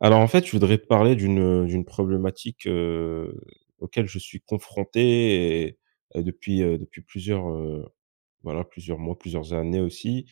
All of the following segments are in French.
Alors en fait, je voudrais te parler d'une problématique, auquel je suis confronté et depuis, depuis voilà, plusieurs mois, plusieurs années aussi.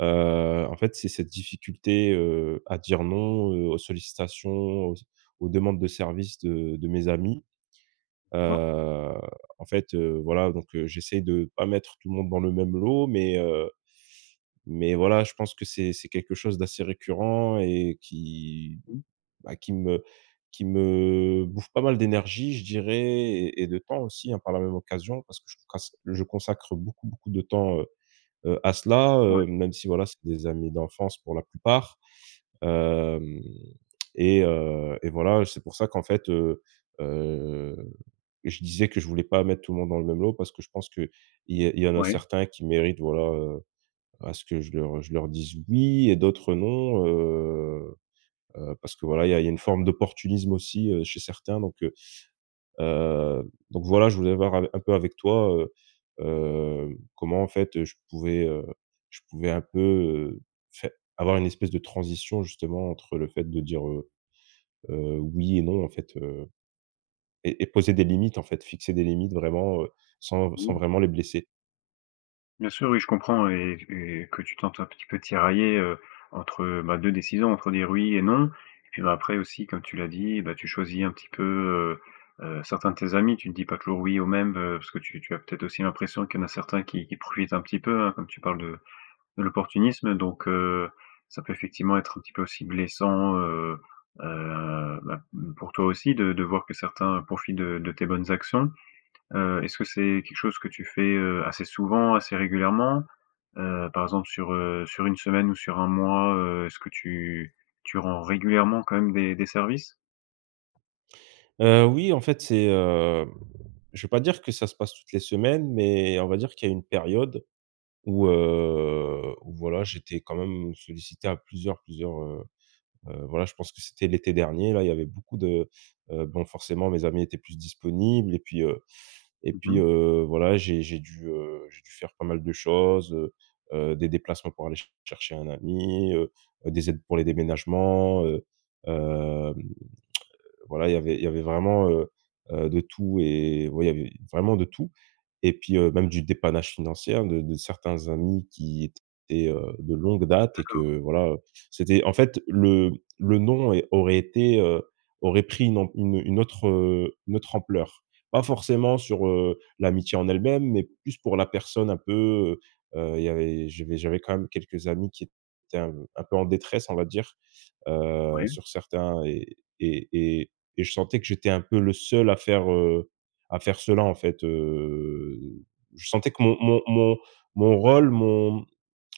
En fait, c'est cette difficulté, à dire non, aux sollicitations, aux aux demandes de service de mes amis. Heu, D'accord. Voilà, donc j'essaie de pas mettre tout le monde dans le même lot, mais voilà, je pense que c'est quelque chose d'assez récurrent et qui Mmh. bah, qui me qui me bouffe pas mal d'énergie, je dirais, et de temps aussi, hein, par la même occasion, parce que je consacre beaucoup, beaucoup de temps, à cela, Ouais. Même si voilà, c'est des amis d'enfance pour la plupart. Hem Et voilà, c'est pour ça qu'en fait, heu, je disais que je voulais pas mettre tout le monde dans le même lot parce que je pense qu'il y a il y en a Ouais. certains qui méritent, voilà, à ce que je leur dise «oui» et d'autres «non». Parce que voilà, il y a une forme d'opportunisme aussi, chez certains, donc voilà, je voulais voir av un peu avec toi, comment en fait, je pouvais un peu, fai avoir une espèce de transition justement entre le fait de dire, oui et non en fait, et poser des limites, en fait fixer des limites vraiment, sans Oui. sans vraiment les blesser. Bien sûr, oui, je comprends et que tu tentes un petit peu tirailler, entre, 2 décisions, entre dire «oui» et «non» et puis, après aussi, comme tu l'as dit, tu choisis un petit peu, certains de tes amis. Tu ne dis pas toujours «oui» aux mêmes, parce que tu as peut-être aussi l'impression qu'il y en a certains qui profitent un petit peu, hein, comme tu parles de l'opportunisme donc ça peut effectivement être un petit peu aussi blessant, bah, mmh, pour toi aussi de voir que certains profitent de tes bonnes actions. Est-ce que c'est quelque chose que tu fais, assez souvent, assez régulièrement? Par exemple sur, sur une semaine ou sur un mois, est-ce que tu rends régulièrement quand même des services? Oui, en fait je vais pas dire que ça se passe toutes les semaines, mais on va dire qu'il y a une période où, où voilà, j'étais quand même sollicité à voilà, je pense que c'était l'été dernier, là, il y avait beaucoup de, bon, forcément, mes amis étaient plus disponibles et puis, Mmh. Voilà, j'ai dû faire pas mal de choses, des déplacements pour aller ch chercher un ami, des aides pour les déménagements. Hem Voilà, il y avait vraiment, de tout. Et ouais, il y avait vraiment de tout, et puis, même du dépannage financier, hein, de certains amis qui étaient, de longue date, et D'accord, que voilà, c'était en fait le nom est aurait été, aurait pris une am une autre, une autre ampleur. Pas forcément sur, l'amitié en elle-même, mais plus pour la personne un peu, heu, il y avait j'avais quand même quelques amis qui étaient un peu en détresse, on va dire, oui, sur certains, et et je sentais que j'étais un peu le seul à faire cela en fait. Je sentais que mon rôle mon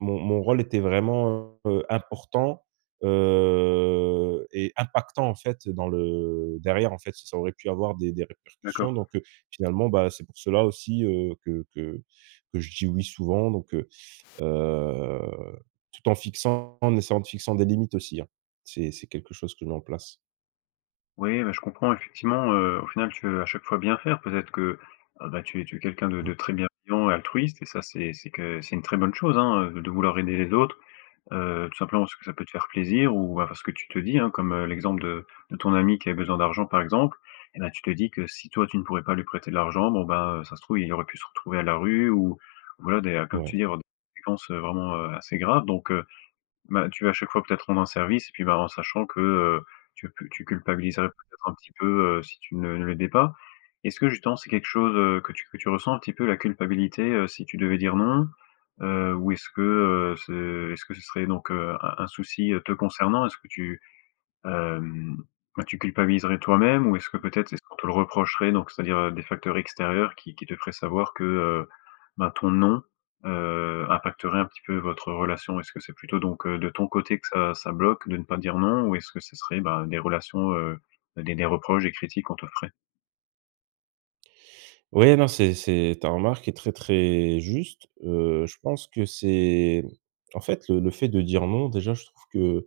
mon rôle était vraiment, important, et impactant en fait. Dans le Derrière en fait, ça aurait pu avoir des d'accord. répercussions, donc finalement, bah, c'est pour cela aussi, que je dis oui souvent, donc heu, tout en essayant de fixer des limites aussi, hein. C'est quelque chose que je mets en place. Oui, bah, je comprends effectivement, au final tu veux à chaque fois bien faire. Peut-être que, bah, tu es quelqu'un de Mmh, très bienveillant et altruiste et ça c'est que c'est une très bonne chose, hein, de vouloir aider les autres. Tout simplement parce que ça peut te faire plaisir ou bah, parce que tu te dis, hein, comme, l'exemple de ton ami qui avait besoin d'argent par exemple, et ben tu te dis que si toi tu ne pourrais pas lui prêter de l'argent, bon ben, ça se trouve il aurait pu se retrouver à la rue ou voilà des comme tu ouais. dis avoir des conséquences, vraiment, assez graves donc, bah, tu vas à chaque fois peut-être rendre un service et puis, bah, en sachant que, tu culpabiliserais peut-être un petit peu, si tu ne l'aidais pas. Est-ce que justement c'est quelque chose, que tu ressens un petit peu la culpabilité, si tu devais dire non? Ou est-ce que, ce est-ce que ce serait donc, un souci, te concernant? Est-ce que tu Hem, bah, tu culpabiliserais toi-même ou est-ce que peut-être, est-ce qu'on te le reprocherait donc c'est-à-dire, des facteurs extérieurs qui te feraient savoir que, ben, ton non, impacterait un petit peu votre relation? Est-ce que c'est plutôt donc, de ton côté que ça bloque de ne pas dire non ou est-ce que ce serait, ben, des relations, des reproches, des critiques qu'on te ferait? Ouais, non, c'est, ta remarque est très, très juste. Je pense que c'est, en fait, le fait de dire non, déjà, je trouve que,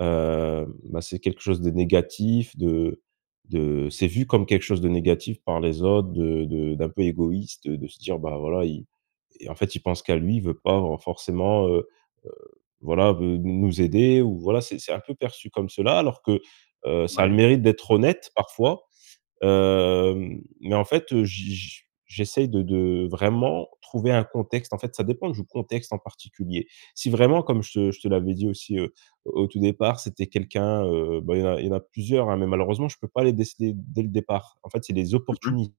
bah, c'est quelque chose de négatif, de c'est vu comme quelque chose de négatif par les autres, de d'un peu égoïste, de se dire: «Bah, voilà, il, il pense qu'à lui, il veut pas forcément, heu», voilà, veut nous aider. Ou voilà, c'est un peu perçu comme cela, alors que, ça a le Ouais. mérite d'être honnête parfois. Mais en fait, j'essaye de vraiment trouver un contexte. En fait, ça dépend du contexte en particulier. Si vraiment, comme je te l'avais dit aussi, au tout départ, c'était quelqu'un, bah, il y en a plusieurs, hein, mais malheureusement, je peux pas les déceler dès le départ. En fait, c'est les Mmh mh. opportunistes.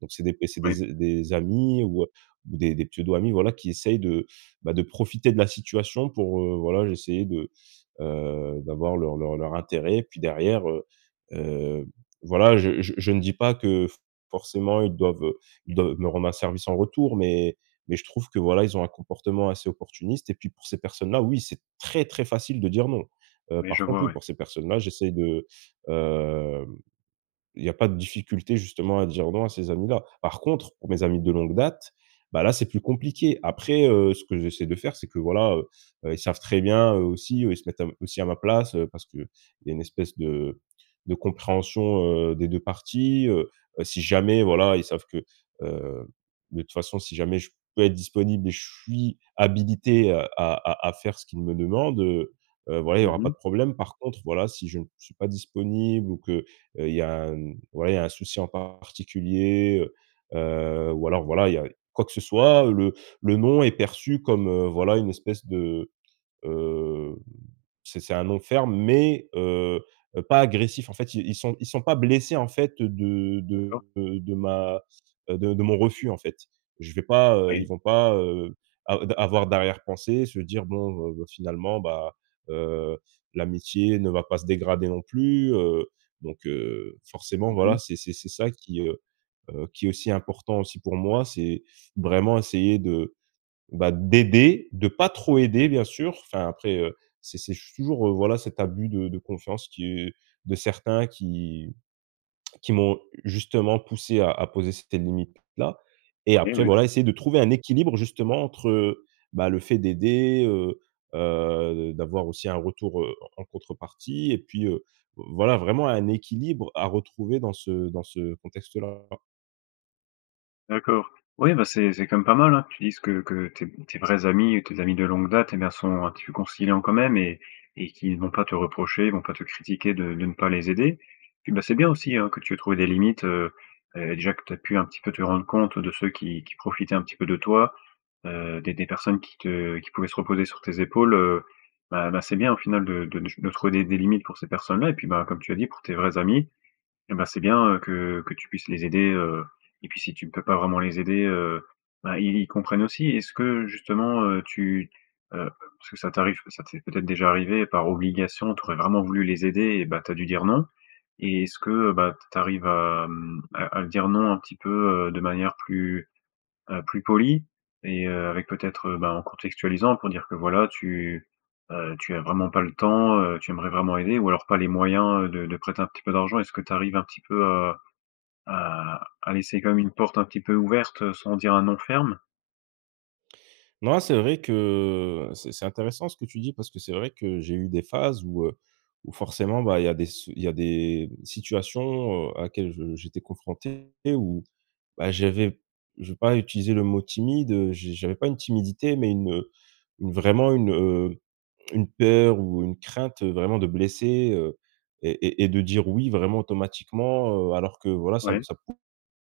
Donc c'est des c'est Oui. des des amis, ou des pseudo-amis, voilà, qui essayent de, bah, de profiter de la situation pour, voilà, essayer de, d'avoir leur intérêt. Puis derrière, heu, voilà, je ne dis pas que forcément ils doivent me rendre un service en retour, mais je trouve que voilà, ils ont un comportement assez opportuniste, et puis pour ces personnes-là, oui, c'est très, très facile de dire non. Oui, je Par contre, vois, oui, ouais. pour ces personnes-là, j'essaie de, heu, il n'y a pas de difficulté justement à dire non à ces amis-là. Par contre, pour mes amis de longue date, bah, là, c'est plus compliqué. Après, ce que j'essaie de faire, c'est que voilà, ils savent très bien, eux aussi, ils se mettent à aussi à ma place, parce qu'il y a une espèce de compréhension, des 2 parties, si jamais voilà, ils savent que, heu, de toute façon, si jamais je peux être disponible et je suis habilité à faire ce qu'ils me demandent, voilà, il n'y aura pas Mmh. de problème. Par contre, voilà, si je ne suis pas disponible, ou que, il y a, voilà, il y a un souci en particulier, heu ou alors voilà, il y a quoi que ce soit, le nom est perçu comme, voilà, une espèce de, euh, c'est un non ferme, mais pas agressif. En fait, ils sont pas blessés, en fait, D'accord. De ma de mon refus, en fait. Je vais pas, Oui. ils vont pas, av avoir d'arrière-pensée, se dire: «Bon, finalement, bah, heu, l'amitié ne va pas se dégrader non plus», donc forcément, Mmh. voilà, c'est ça qui est aussi important aussi pour moi, c'est vraiment essayer de, bah, d'aider, de pas trop aider bien sûr. Enfin après, c'est toujours, voilà cet abus de confiance qui de certains qui m'ont justement poussé à poser cette limite-là, et Oui, après oui. voilà, essayer de trouver un équilibre justement entre, bah, le fait d'aider, d'avoir aussi un retour, en contrepartie, et puis, voilà vraiment un équilibre à retrouver dans ce contexte-là. D'accord. Oui, bah, c'est quand même pas mal, hein, que tu dises que tes tes vrais amis, tes amis de longue date, eh bien, sont un petit peu conciliants quand même et qu'ils vont pas te reprocher, ils vont pas te critiquer de ne pas les aider. Puis, bah, c'est bien aussi, hein, que tu aies trouvé des limites, déjà que tu as pu un petit peu te rendre compte de ceux qui profitaient un petit peu de toi, des personnes qui te qui pouvaient se reposer sur tes épaules, bah, c'est bien au final de trouver des limites pour ces personnes-là et puis, bah, comme tu as dit, pour tes vrais amis, eh ben, c'est bien, que tu puisses les aider, et puis si tu ne peux pas vraiment les aider, bah, ils comprennent aussi. Est-ce que justement, tu heu, parce que ça t'arrive ça t'est peut-être déjà arrivé par obligation, tu aurais vraiment voulu les aider et bah, tu as dû dire «non» et est-ce que, bah, tu arrives à, mmh, à dire «non» un petit peu, de manière plus plus poli et avec peut-être, ben, en contextualisant pour dire que voilà, tu, tu as vraiment pas le temps, tu aimerais vraiment aider ou alors pas les moyens, de prêter un petit peu d'argent. Est-ce que tu arrives un petit peu à laisser quand même une porte un petit peu ouverte, sans dire un non ferme? Non, c'est vrai que c'est intéressant ce que tu dis, parce que c'est vrai que j'ai eu des phases où, où forcément, bah, il y a des situations, à laquelle je j'étais confronté où, bah, j'avais, je vais pas utiliser le mot timide, j'avais pas une timidité, mais une vraiment une peur ou une crainte, vraiment de blesser, et de dire oui vraiment automatiquement, alors que voilà, ça Ouais. ça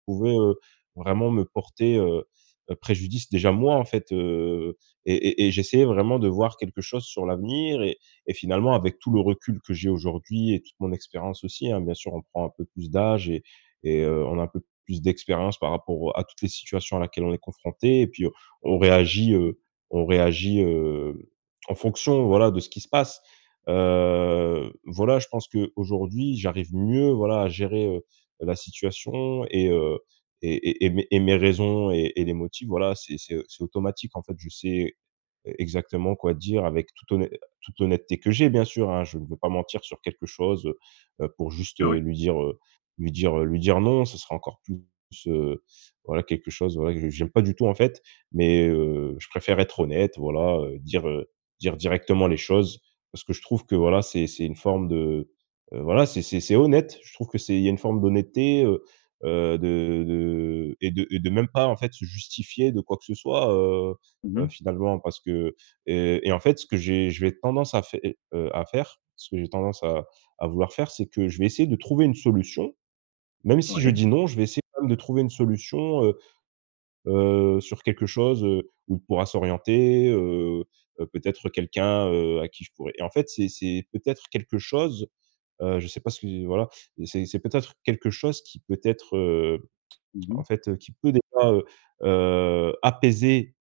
pouvait, vraiment me porter, préjudice déjà moi en fait, et j'essayais vraiment de voir quelque chose sur l'avenir, et finalement avec tout Mmh, le recul que j'ai aujourd'hui et toute mon expérience aussi, hein, bien sûr on prend un peu plus d'âge, on a un peu plus d'expérience par rapport à toutes les situations à laquelle on est confronté, et puis on on réagit, heu, on réagit, en fonction voilà de ce qui se passe. Voilà, je pense que aujourd'hui j'arrive mieux voilà à gérer la situation, et mes raisons et les motifs, voilà, c'est automatique, en fait. Je sais exactement quoi dire avec toute l'honnêteté que j'ai, bien sûr, hein. Je ne veux pas mentir sur quelque chose, pour bien juste, sûr, oui. Lui dire non, ce sera encore plus, heu, voilà, quelque chose, voilà, que j'aime pas du tout, en fait, mais je préfère être honnête, voilà, dire, dire directement les choses, parce que je trouve que, voilà, c'est une forme de, voilà, c'est honnête. Je trouve que c'est il y a une forme d'honnêteté, de et de et de même pas, en fait, se justifier de quoi que ce soit, Mmh. finalement. Parce que, en fait, ce que j'ai je vais tendance à faire, ce que j'ai tendance à vouloir faire, c'est que je vais essayer de trouver une solution. Même si je Oui. dis non, je vais essayer quand même de trouver une solution, sur quelque chose, où il pourra s'orienter, peut-être quelqu'un, à qui je pourrais, et en fait, c'est peut-être quelque chose, je sais pas ce que voilà, c'est peut-être quelque chose qui peut être, en Mmh. fait, qui peut déjà, apaiser,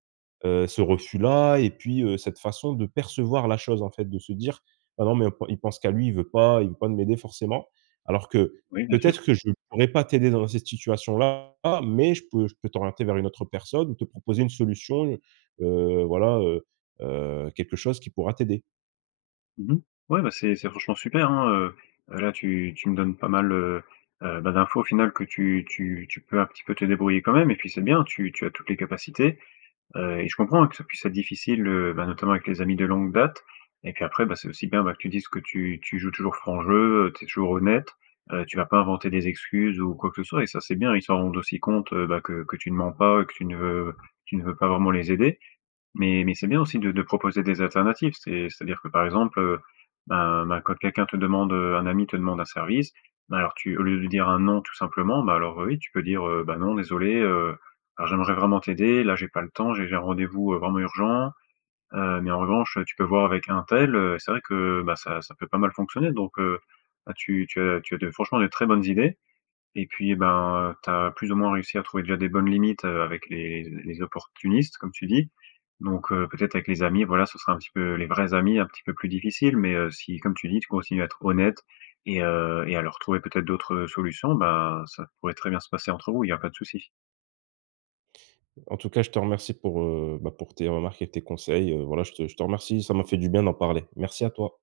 ce refus-là, et puis, cette façon de percevoir la chose, en fait, de se dire: «Ah non, mais il pense qu'à lui, il veut pas de m'aider forcément». Alors que Oui, bien sûr. peut-être que je ne pourrais pas t'aider dans cette situation-là, mais je peux t'orienter vers une autre personne, ou te proposer une solution, heu, voilà, heu quelque chose qui pourra t'aider. Mmh. Ouais, bah, c'est franchement super, hein, là, tu me donnes pas mal, bah, d'infos au final que tu peux un petit peu te débrouiller quand même et puis c'est bien, tu as toutes les capacités. Et je comprends, hein, que ça puisse être difficile, bah, notamment avec les amis de longue date et puis après, bah, c'est aussi bien, bah, que tu dises que tu joues toujours franc jeu, tu es toujours honnête, tu vas pas inventer des excuses ou quoi que ce soit et ça, c'est bien. Ils s'en rendent aussi compte, bah, que tu ne mens pas, que tu ne veux pas vraiment les aider mais c'est bien aussi de proposer des alternatives. C'est c'est-à-dire que, par exemple, ben, quand quelqu'un te demande, un ami te demande un service, ben, alors tu au lieu de dire un non tout simplement, bah, alors, oui, tu peux dire, «Bah, non désolé, alors j'aimerais vraiment t'aider, là j'ai pas le temps, j'ai un rendez-vous, vraiment urgent, mais en revanche, tu peux voir avec untel», c'est vrai que, bah, ça peut pas mal fonctionner donc, bah, tu as de franchement de très bonnes idées. Et puis, eh ben, tu as plus ou moins réussi à trouver déjà des bonnes limites, avec les opportunistes, comme tu dis. Donc, peut-être avec les amis, voilà, ce sera un petit peu les vrais amis, un petit peu plus difficile, mais, si comme tu dis, tu continues à être honnête et à leur trouver peut-être d'autres, solutions, bah, ça pourrait très bien se passer entre vous, il n'y a pas de souci. En tout cas, je te remercie pour, bah, pour tes remarques et tes conseils, voilà, je te remercie, ça m'a fait du bien d'en parler. Merci à toi.